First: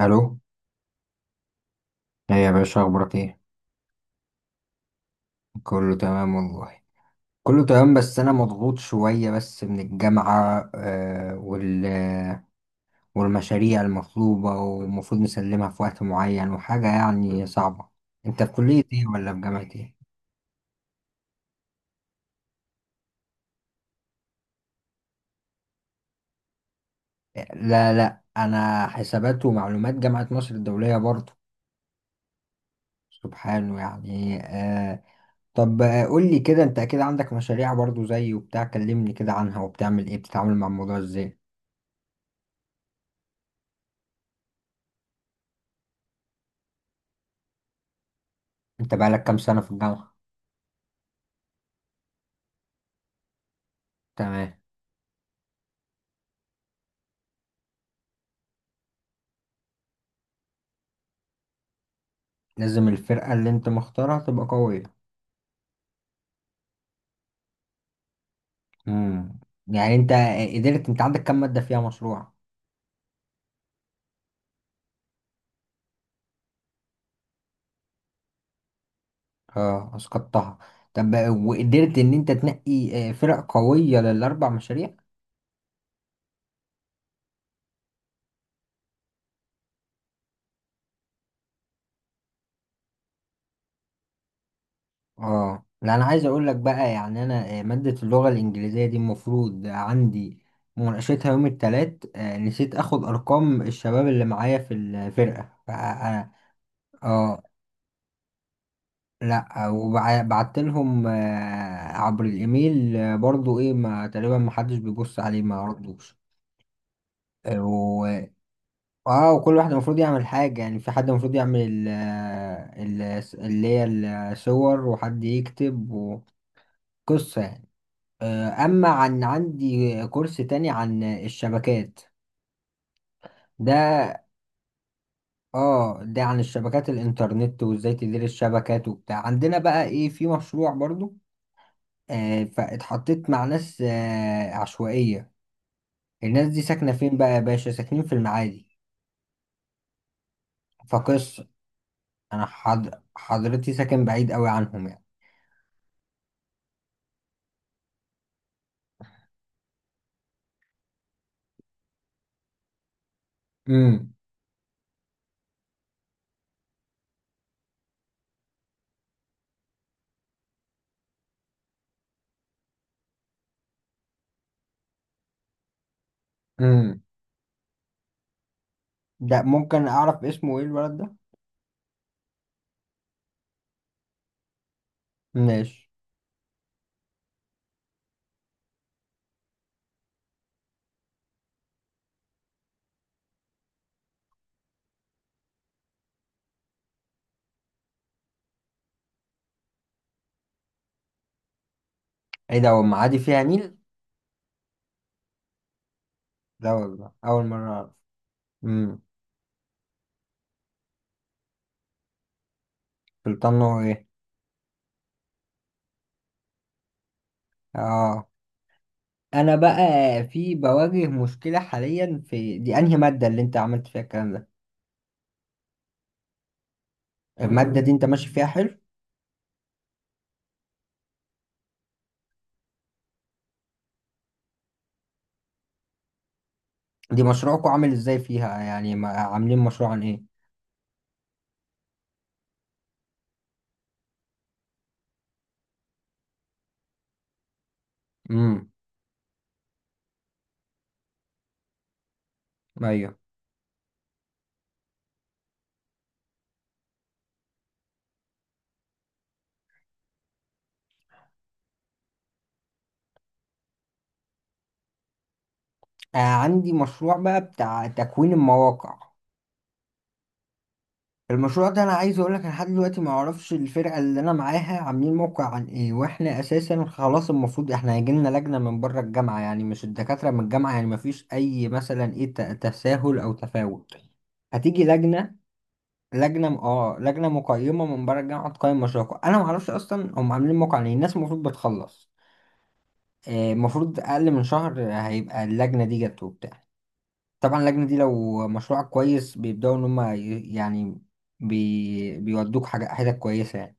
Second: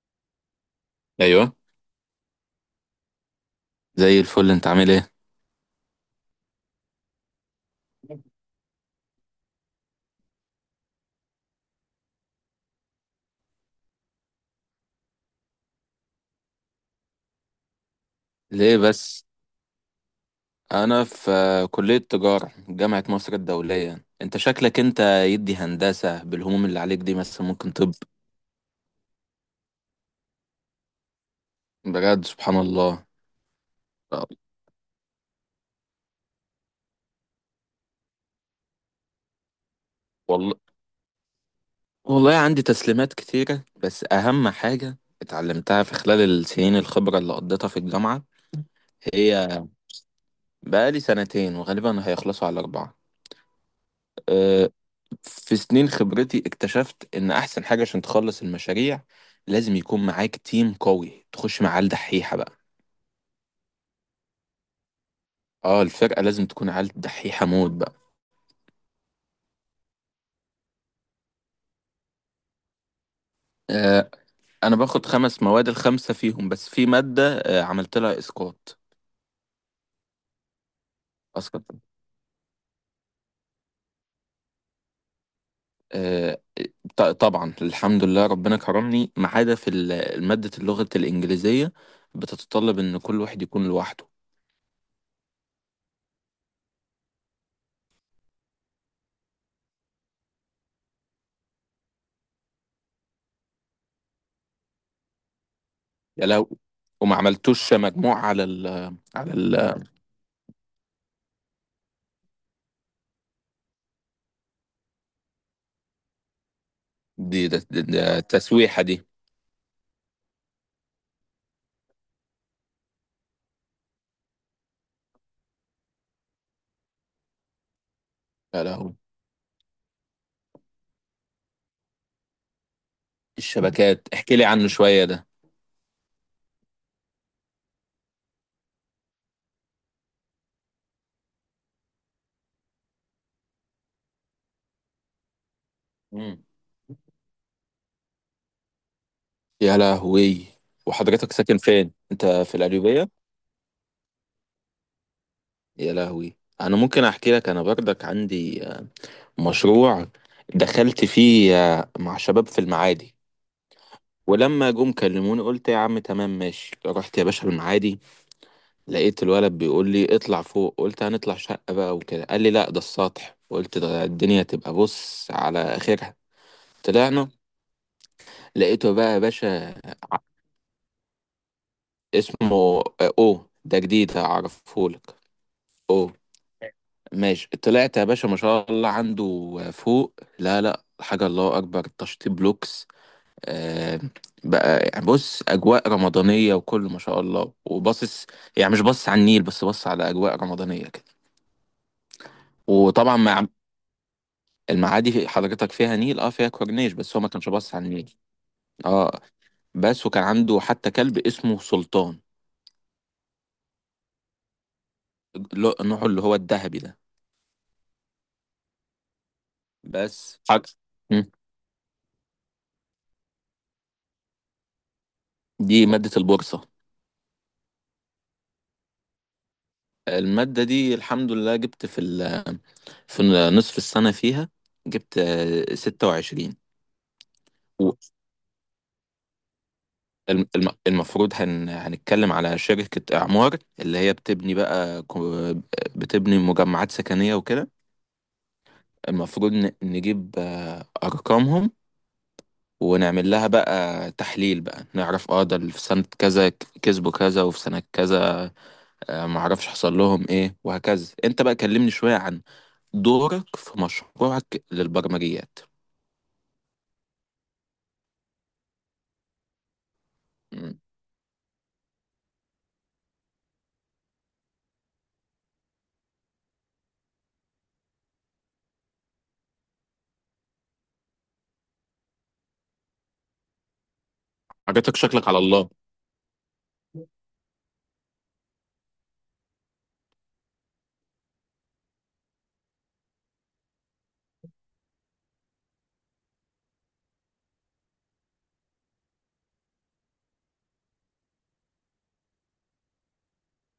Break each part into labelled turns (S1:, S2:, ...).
S1: الو.
S2: ايوه.
S1: ايه يا باشا اخبارك ايه؟
S2: زي الفل، انت عامل ايه؟
S1: كله تمام والله. كله تمام بس انا مضغوط شويه بس من الجامعه، والمشاريع المطلوبه ومفروض نسلمها في وقت معين وحاجه يعني صعبه. انت في
S2: ليه
S1: كليه ايه
S2: بس؟
S1: ولا في جامعه ايه؟
S2: انا في كلية تجارة جامعة مصر الدولية. انت شكلك يدي هندسة بالهموم اللي عليك دي، بس ممكن.
S1: لا
S2: طب
S1: لا انا حسابات ومعلومات جامعه مصر الدوليه برضو.
S2: بجد سبحان الله.
S1: سبحانه يعني آه. طب قول لي كده، انت اكيد عندك مشاريع برضو زي وبتاع، كلمني كده عنها وبتعمل ايه، بتتعامل
S2: والله،
S1: مع الموضوع ازاي؟
S2: والله عندي تسليمات كتيرة، بس اهم حاجة اتعلمتها في خلال السنين الخبرة اللي قضيتها في الجامعة.
S1: انت بقالك كام
S2: هي
S1: سنه في الجامعه؟
S2: بقالي سنتين وغالبا هيخلصوا على اربعة.
S1: تمام.
S2: أه، في سنين خبرتي اكتشفت ان احسن حاجة عشان تخلص المشاريع لازم يكون معاك تيم قوي، تخش مع عيال دحيحة بقى.
S1: لازم الفرقة اللي انت مختارها تبقى قوية.
S2: اه، الفرقة لازم تكون عيال دحيحة موت بقى.
S1: امم يعني انت قدرت، انت عندك كام مادة فيها مشروع؟
S2: آه انا باخد خمس مواد، الخمسة فيهم، بس في مادة عملت لها اسقاط.
S1: اه اسقطتها. طب
S2: اسقط.
S1: وقدرت ان انت تنقي فرق قوية للاربع مشاريع؟
S2: آه طبعا الحمد لله ربنا كرمني، ما عدا في مادة اللغة الإنجليزية، بتتطلب ان كل واحد يكون لوحده.
S1: اه لا، انا عايز اقول لك بقى، يعني انا مادة اللغة الانجليزية دي المفروض عندي مناقشتها يوم التلات، نسيت اخد ارقام الشباب اللي معايا في الفرقة
S2: يا لو، وما
S1: آه،
S2: عملتوش مجموع على ال على ال
S1: لا، وبعت لهم عبر الايميل، برضو ايه، ما تقريبا ما حدش بيبص عليه، ما ردوش.
S2: دي
S1: آه،
S2: ده- ده- ده
S1: و...
S2: التسويحة دي.
S1: اه، وكل واحد المفروض يعمل حاجة، يعني في حد المفروض يعمل ال... اللي هي الصور، وحد يكتب وقصة يعني.
S2: يا
S1: اما
S2: لهوي،
S1: عن عندي كورس تاني عن الشبكات.
S2: الشبكات
S1: ده
S2: احكي لي عنه شوية ده.
S1: اه ده عن الشبكات الانترنت، وازاي تدير الشبكات وبتاع، عندنا بقى ايه في مشروع برضو، فاتحطيت مع ناس عشوائية.
S2: مم.
S1: الناس دي ساكنة فين بقى يا باشا؟ ساكنين في المعادي.
S2: يا لهوي، وحضرتك
S1: فقصة
S2: ساكن فين؟ انت
S1: أنا
S2: في القليوبية؟
S1: حضرتي ساكن بعيد قوي عنهم يعني.
S2: يا لهوي، انا ممكن احكي لك. انا برضك عندي مشروع دخلت فيه مع شباب في المعادي.
S1: امم.
S2: ولما جم كلموني قلت يا عم تمام ماشي، رحت يا باشا المعادي، لقيت الولد بيقول لي اطلع فوق. قلت هنطلع شقة بقى وكده، قال لي لا ده السطح. قلت ده الدنيا تبقى بص على اخرها.
S1: امم.
S2: طلعنا، لقيته بقى يا
S1: ده
S2: باشا.
S1: ممكن أعرف اسمه إيه الولد ده؟
S2: اسمه او ده جديد، هعرفهولك.
S1: ماشي.
S2: او ماشي. طلعت يا باشا ما شاء الله، عنده فوق لا لا حاجة، الله أكبر تشطيب لوكس. آه بقى، يعني بص، أجواء رمضانية وكله ما شاء الله، وباصص يعني مش باصص على النيل، بس باصص على أجواء رمضانية كده.
S1: إيه ده، هو
S2: وطبعا،
S1: المعادي فيها
S2: مع
S1: نيل؟
S2: المعادي حضرتك فيها نيل، اه فيها
S1: لا
S2: كورنيش،
S1: والله،
S2: بس هو ما
S1: أول
S2: كانش
S1: مرة
S2: باصص على
S1: أعرف.
S2: النيل.
S1: امم.
S2: اه بس، وكان عنده حتى كلب اسمه سلطان.
S1: سلطان هو إيه؟
S2: نوعه اللي هو الذهبي ده.
S1: آه. أنا بقى
S2: بس
S1: في،
S2: حاجة.
S1: بواجه مشكلة حاليا في دي. أنهي مادة اللي أنت عملت فيها الكلام ده؟
S2: دي مادة البورصة.
S1: المادة دي أنت ماشي فيها حلو؟
S2: المادة دي الحمد لله جبت في ال، في نصف السنة فيها جبت 26.
S1: دي مشروعكم عامل
S2: والم-
S1: إزاي فيها يعني، عاملين مشروع عن إيه؟
S2: المفروض هنتكلم على شركة إعمار، اللي هي بتبني بقى بتبني مجمعات سكنية وكده.
S1: امم.
S2: المفروض نجيب أرقامهم،
S1: ايوه.
S2: ونعمل لها بقى تحليل، بقى نعرف اه ده اللي في سنة كذا كسبوا كذا، وفي سنة كذا معرفش حصل لهم ايه، وهكذا. انت بقى كلمني شوية عن دورك في مشروعك للبرمجيات.
S1: آه عندي مشروع بقى بتاع تكوين المواقع.
S2: مم.
S1: المشروع ده انا عايز اقول لك، انا لحد دلوقتي ما اعرفش الفرقه اللي انا معاها عاملين موقع عن ايه، واحنا اساسا خلاص المفروض، احنا هيجي لنا لجنه من بره الجامعه يعني، مش الدكاتره من الجامعه، يعني ما فيش اي مثلا ايه تساهل او تفاوت. هتيجي
S2: حاجاتك شكلك
S1: لجنه،
S2: على الله.
S1: لجنه لجنه مقيمه من بره الجامعه تقيم مشروعكم. انا ما اعرفش اصلا هم عاملين موقع عن ايه. الناس المفروض بتخلص، المفروض اقل من شهر هيبقى اللجنه دي جت وبتاع. طبعا اللجنة دي لو مشروعك كويس بيبدأوا إن هما يعني بيودوك حاجة حتت كويسة يعني.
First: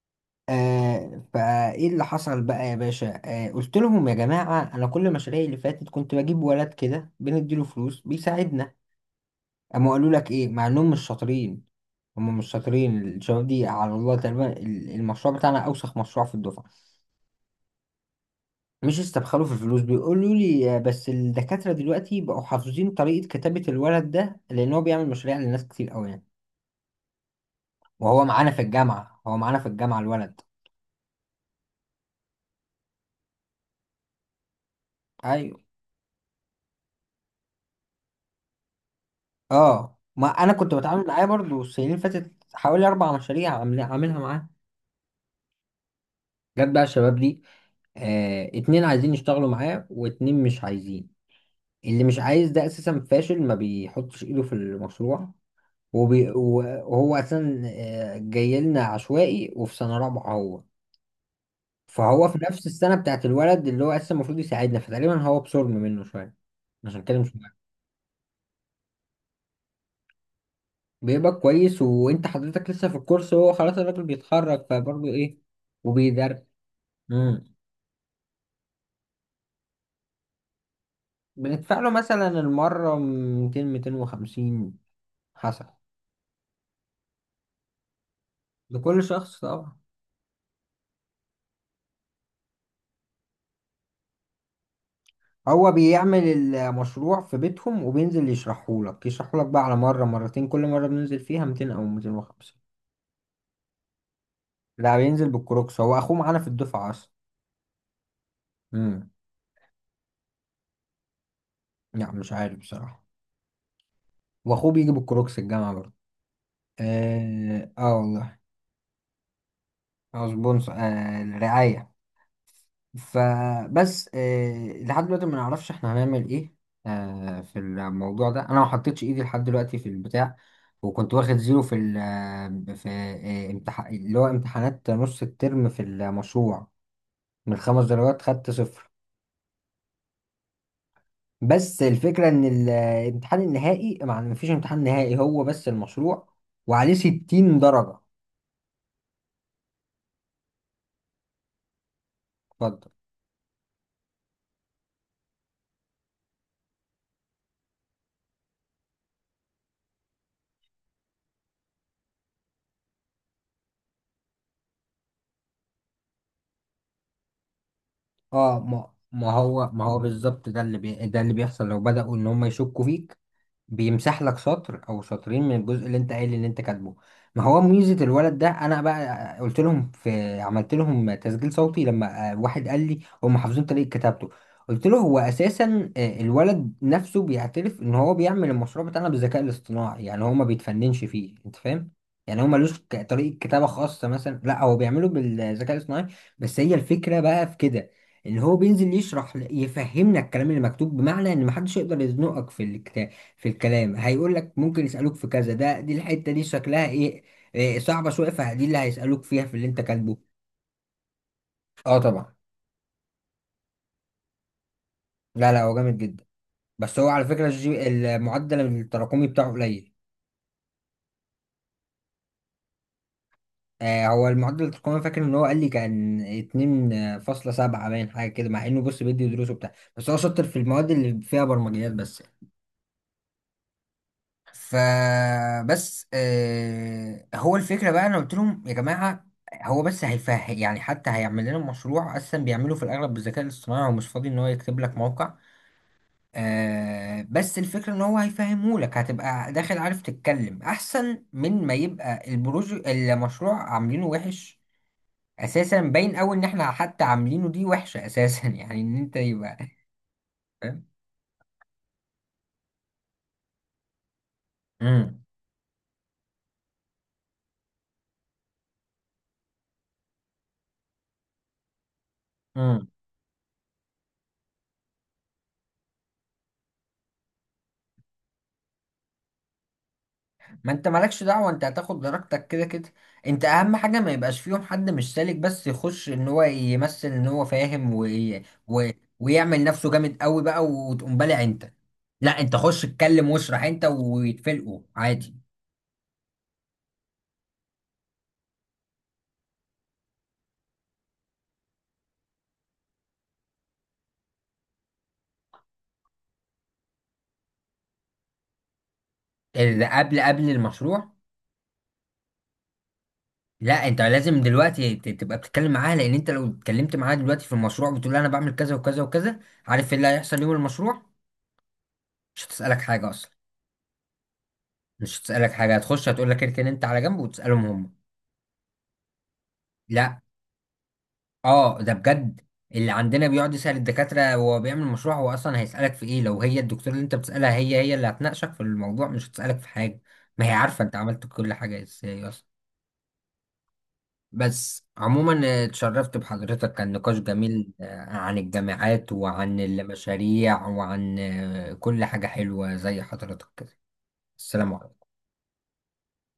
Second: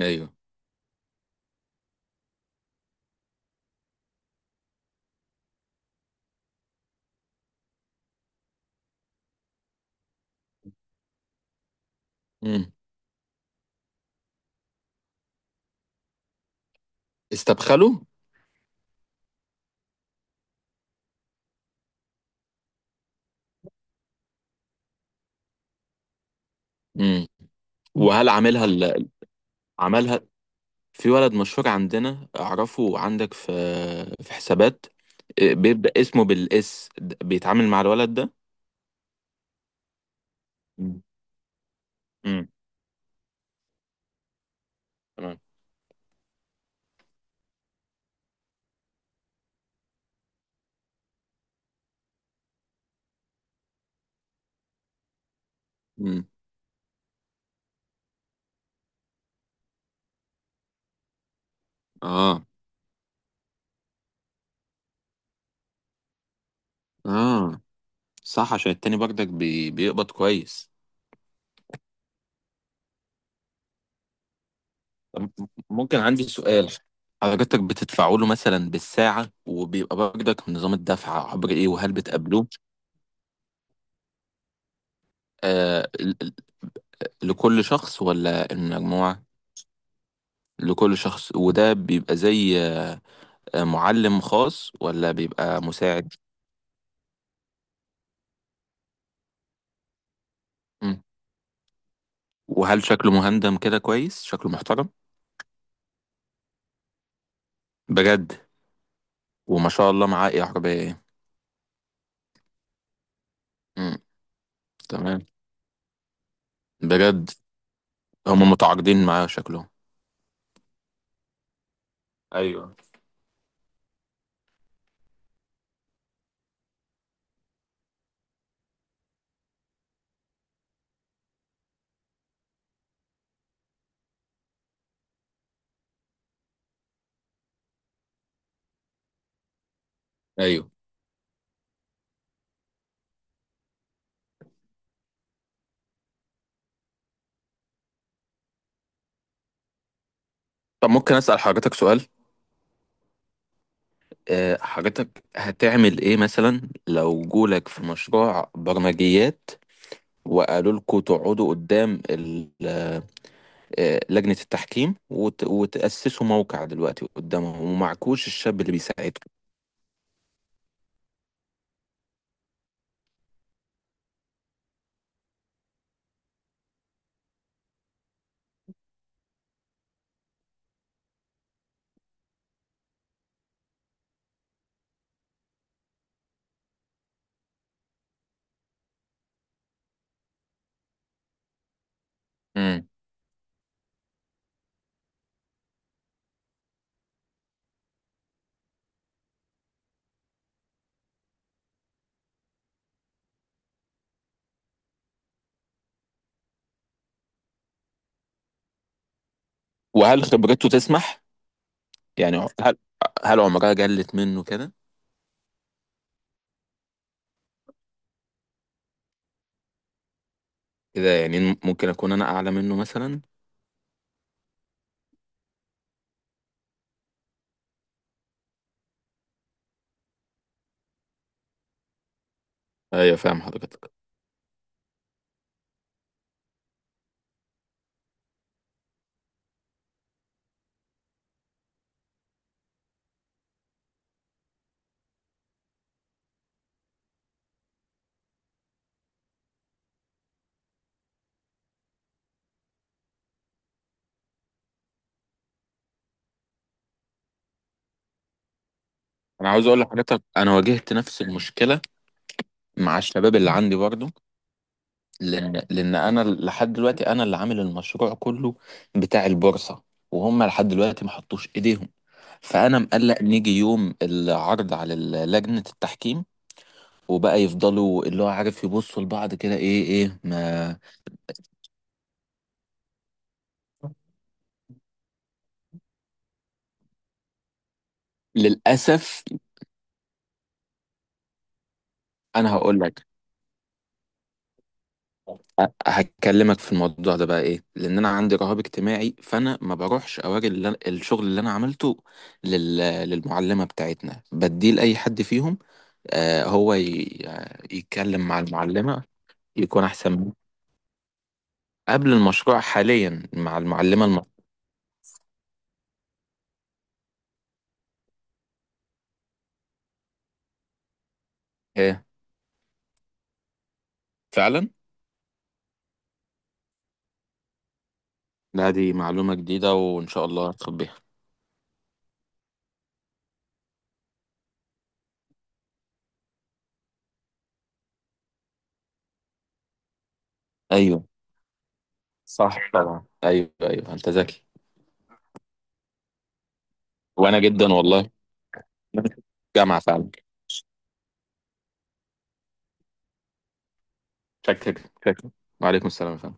S2: ايوه.
S1: آه، فإيه اللي حصل بقى يا باشا؟ آه، قلت لهم يا جماعة، أنا كل مشاريعي اللي فاتت كنت بجيب ولد كده بنديله فلوس بيساعدنا. أما قالوا لك إيه مع إنهم مش شاطرين؟ هما مش
S2: مم.
S1: شاطرين الشباب دي، على الله تقريبا المشروع بتاعنا أوسخ مشروع في الدفعة.
S2: استبخله.
S1: مش استبخلوا في الفلوس، بيقولوا لي بس الدكاترة دلوقتي بقوا حافظين طريقة كتابة الولد ده، لأن هو بيعمل مشاريع لناس كتير أوي يعني.
S2: مم.
S1: وهو
S2: وهل
S1: معانا في
S2: عاملها
S1: الجامعة هو معانا في الجامعة
S2: عملها؟
S1: الولد.
S2: في ولد مشهور عندنا اعرفه، عندك في، في حسابات، إيه،
S1: أيوة.
S2: بيبدأ اسمه بالاس بيتعامل مع الولد ده.
S1: أه، ما أنا كنت
S2: مم.
S1: بتعامل معاه برضو السنين اللي فاتت
S2: مم.
S1: حوالي أربع مشاريع عاملها معاه.
S2: تمام.
S1: جت بقى الشباب دي، آه اتنين عايزين يشتغلوا معاه واتنين مش عايزين. اللي مش عايز ده أساسا فاشل، ما بيحطش إيده في المشروع.
S2: مم.
S1: وهو أساسا جاي لنا عشوائي وفي سنة رابعة هو، فهو في
S2: اه.
S1: نفس السنة بتاعت الولد اللي هو أساسا المفروض يساعدنا، فتقريبا هو بصرم منه شوية. عشان كده مش
S2: اه صح، عشان التاني برضك بيقبض كويس.
S1: بيبقى كويس، وانت حضرتك لسه في الكورس، هو خلاص الراجل بيتخرج فبرضه
S2: طب
S1: ايه
S2: ممكن عندي
S1: وبيدرس.
S2: سؤال.
S1: امم.
S2: حضرتك بتدفعوا له مثلا بالساعة، وبيبقى برضك نظام الدفع عبر ايه،
S1: بندفع له
S2: وهل
S1: مثلا
S2: بتقابلوه؟
S1: المرة 200 250 حسب.
S2: آه ل- ل- لكل شخص ولا
S1: لكل
S2: المجموعة؟
S1: شخص طبعا.
S2: لكل شخص. وده بيبقى زي معلم خاص ولا بيبقى
S1: هو
S2: مساعد؟
S1: بيعمل المشروع في بيتهم وبينزل يشرحه لك، يشرحه لك بقى على مرة مرتين، كل مرة
S2: مم.
S1: بننزل فيها 200 أو 250.
S2: وهل شكله مهندم كده كويس؟ شكله محترم.
S1: لا، بينزل بالكروكس، هو أخوه معانا في الدفعة أصلا.
S2: بجد.
S1: امم.
S2: وما شاء الله، معاه ايه عربية ايه؟
S1: لا مش عارف بصراحة.
S2: مم.
S1: وأخوه بيجي
S2: تمام.
S1: بالكروكس الجامعة برضه.
S2: بجد.
S1: آه، آه والله.
S2: هم متعاقدين معاه شكله.
S1: أو سبونسر آه الرعاية.
S2: ايوه.
S1: فبس لحد دلوقتي ما نعرفش احنا هنعمل ايه في الموضوع ده. انا ما حطيتش ايدي لحد دلوقتي في البتاع. وكنت واخد زيرو في ال آه، في آه، امتح... اللي هو امتحانات نص الترم في المشروع، من خمس درجات خدت صفر.
S2: ايوه.
S1: بس الفكرة ان الامتحان النهائي، ما مفيش امتحان نهائي، هو بس المشروع وعليه 60 درجة.
S2: طب ممكن اسأل حضرتك سؤال.
S1: اتفضل.
S2: حضرتك هتعمل ايه مثلا لو جولك في مشروع برمجيات، وقالوا لكم تقعدوا قدام لجنة التحكيم وتأسسوا موقع دلوقتي قدامهم، ومعكوش
S1: اه
S2: الشاب اللي
S1: ما ما
S2: بيساعدكم؟
S1: هو ما هو بالظبط ده اللي ده اللي بيحصل، لو بدأوا ان هم يشكوا فيك بيمسح لك سطر او سطرين من الجزء اللي انت قايل ان انت كاتبه. ما هو ميزه الولد ده، انا بقى قلت لهم، في عملت لهم تسجيل صوتي، لما واحد قال لي هم حافظين طريقه كتابته، قلت له هو اساسا الولد نفسه بيعترف ان هو بيعمل المشروع بتاعنا بالذكاء الاصطناعي، يعني هو ما بيتفننش فيه، انت فاهم؟ يعني هو ملوش
S2: امم.
S1: طريقه كتابه خاصه مثلا، لا هو بيعمله بالذكاء الاصطناعي. بس هي الفكره بقى في كده، ان هو بينزل يشرح، يفهمنا الكلام اللي مكتوب، بمعنى ان محدش يقدر يزنقك في الكتاب في الكلام. هيقول لك ممكن يسألوك في كذا، ده دي الحتة دي شكلها ايه؟ إيه صعبة شوية، فدي اللي هيسألوك فيها في اللي انت
S2: وهل
S1: كاتبه.
S2: خبرته تسمح؟
S1: اه طبعا.
S2: يعني هل، هل عمرها جلت منه كده؟
S1: لا هو جامد جدا. بس هو على فكرة الجي المعدل التراكمي بتاعه قليل.
S2: كده يعني ممكن اكون انا اعلى منه مثلا.
S1: آه، هو المعدل التراكمي فاكر ان هو قال لي كان 2.7 باين حاجة كده، مع انه بص بيدي دروسه بتاع بس هو شاطر في المواد اللي فيها برمجيات بس.
S2: ايوه، فاهم حضرتك.
S1: فبس آه، هو الفكرة بقى، أنا قلت لهم يا جماعة، هو بس هيفهم يعني، حتى هيعمل لنا مشروع أصلا بيعمله في الأغلب بالذكاء الاصطناعي، ومش فاضي إن هو يكتب لك موقع، آه بس الفكرة إن هو هيفهمه لك، هتبقى داخل عارف تتكلم أحسن من ما يبقى البروج المشروع عاملينه وحش أساسا. باين أوي إن إحنا حتى عاملينه دي وحشة أساسا يعني إن أنت
S2: انا
S1: يبقى
S2: عاوز اقول لحضرتك انا
S1: فاهم؟
S2: واجهت نفس المشكلة مع الشباب اللي عندي برضه. لان انا لحد دلوقتي انا اللي عامل المشروع كله بتاع البورصه، وهم لحد دلوقتي ما حطوش ايديهم. فانا
S1: مم.
S2: مقلق نيجي يوم العرض على لجنه التحكيم، وبقى يفضلوا اللي هو عارف يبصوا لبعض كده، ايه ايه
S1: ما
S2: ما.
S1: انت مالكش دعوة، انت هتاخد درجتك كده كده. انت اهم حاجة ما يبقاش فيهم حد مش سالك، بس يخش ان هو يمثل ان هو فاهم و...
S2: للاسف.
S1: ويعمل نفسه جامد قوي بقى، وتقوم بالع انت. لا،
S2: انا
S1: انت
S2: هقول
S1: خش
S2: لك،
S1: اتكلم واشرح انت ويتفلقوا عادي.
S2: هكلمك في الموضوع ده بقى ايه، لان انا عندي رهاب اجتماعي، فانا ما بروحش اوري اللي الشغل اللي انا عملته لل... للمعلمه بتاعتنا، بديه لاي حد فيهم. هو يتكلم مع المعلمة يكون
S1: اذا
S2: أحسن
S1: قبل
S2: منه.
S1: قبل المشروع.
S2: قبل المشروع، حاليا مع
S1: لا انت
S2: المعلمة المصرية.
S1: لازم دلوقتي تبقى بتتكلم معاها، لان انت لو اتكلمت معاها دلوقتي في المشروع، بتقول لها انا بعمل كذا وكذا وكذا، عارف ايه اللي هيحصل يوم المشروع؟
S2: إيه،
S1: مش هتسألك حاجة اصلا.
S2: فعلا.
S1: مش هتسألك حاجة، هتخش هتقول لك اركن انت على جنب، وتسألهم هم.
S2: لا، دي معلومة جديدة وإن
S1: لا.
S2: شاء الله هتاخد بيها.
S1: اه ده بجد، اللي عندنا بيقعد يسأل الدكاترة وهو بيعمل مشروع، هو أصلا هيسألك في إيه، لو هي الدكتور اللي أنت بتسألها هي هي اللي هتناقشك في الموضوع؟ مش هتسألك في حاجة، ما هي عارفة أنت
S2: أيوه
S1: عملت كل حاجة إزاي أصلا.
S2: صح، طبعا. أيوه أيوه أنت ذكي.
S1: بس عموما اتشرفت بحضرتك، كان نقاش
S2: وأنا جدا
S1: جميل
S2: والله.
S1: عن الجامعات وعن
S2: جامعة فعلا.
S1: المشاريع وعن كل حاجة حلوة زي حضرتك كده. السلام
S2: شكلك
S1: عليكم.
S2: شكلك. وعليكم السلام يا فندم.